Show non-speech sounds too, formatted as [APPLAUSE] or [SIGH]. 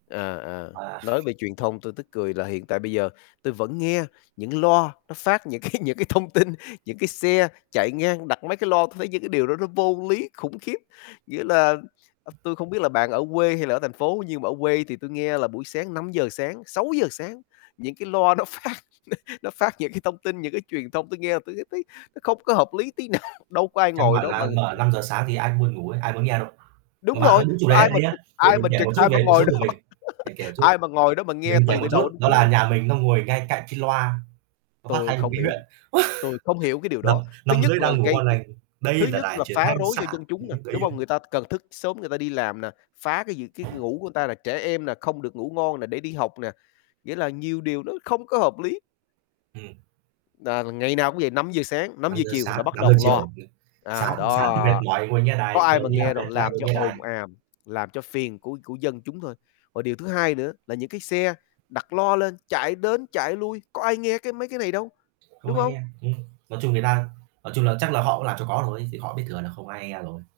À, à, À. nói về truyền thông, tui tức cười là hiện tại bây giờ tui vẫn nghe những loa nó phát những cái những cái thông tin, những cái xe chạy ngang, đặt mấy cái loa, tui thấy những cái điều đó nó vô lý khủng khiếp. Nghĩa là à, tui không biết là bạn ở quê hay là ở thành phố, nhưng mà ở quê thì tui nghe là buổi sáng 5:00 sáng, 6:00 sáng, những cái loa nó phát, n nó phát những cái thông tin, những cái truyền thông, tui nghe tui cứ thấy nó không có hợp lý tí nào, đâu có ai Căn ngồi bản đó mà là mở 5:00 sáng thì ai cũng buồn ngủ ấy, ai muốn nghe đâu. Đúng Mà bạn rồi, nói đúng chủ có đề á, ai đây mà nhá, trực để ai mình mà kể trực, một chút ai mà về cuộc ngồi sống của đó, mình, [LAUGHS] để kể một chút. ai mà ngồi đó mà nghe Mình kể từ một từ chút đầu đến đó cuối là đâu. nhà mình nó ngồi ngay cạnh cái loa, nó phát Tui thanh của không cái hiểu, huyện. tui không hiểu [LAUGHS] cái điều Nằm đó. Thứ nằm nhất dưới là đang ngủ gây ngon g lành: thứ "Đây là nhất đài là truyền phá thanh rối xã" do dân thì chúng nè, lúc đấy, đúng ờ không? Người ta cần thức sớm người ta đi làm nè, phá cái gì cái ngủ của người ta là trẻ em nè, không được ngủ ngon nè, để đi học nè, nghĩa là nhiều điều nó không có hợp lý. Ừm. Nà là ngày nào cũng vậy, 5:00 sáng, năm năm giờ giờ chiều sáng, là bắt 5:00 đầu loa. chiều, sáng À, thì sáng đó, thì mệt mỏi ngồi nghe có đài, ai chiều mà đi làm nghe đâu, mệt lại làm ngồi cho nghe đài. ồn ào, làm cho phiền của của dân chúng thôi. Và điều thứ hai nữa là những cái xe đặt loa lên chạy đến, chạy lui, có ai nghe cái mấy cái này đâu, Không đúng ai nghe, hông? ừm, nói chung người ta nói chung là chắc là họ cũng làm cho có thôi, chứ họ biết thừa là không ai nghe rồi.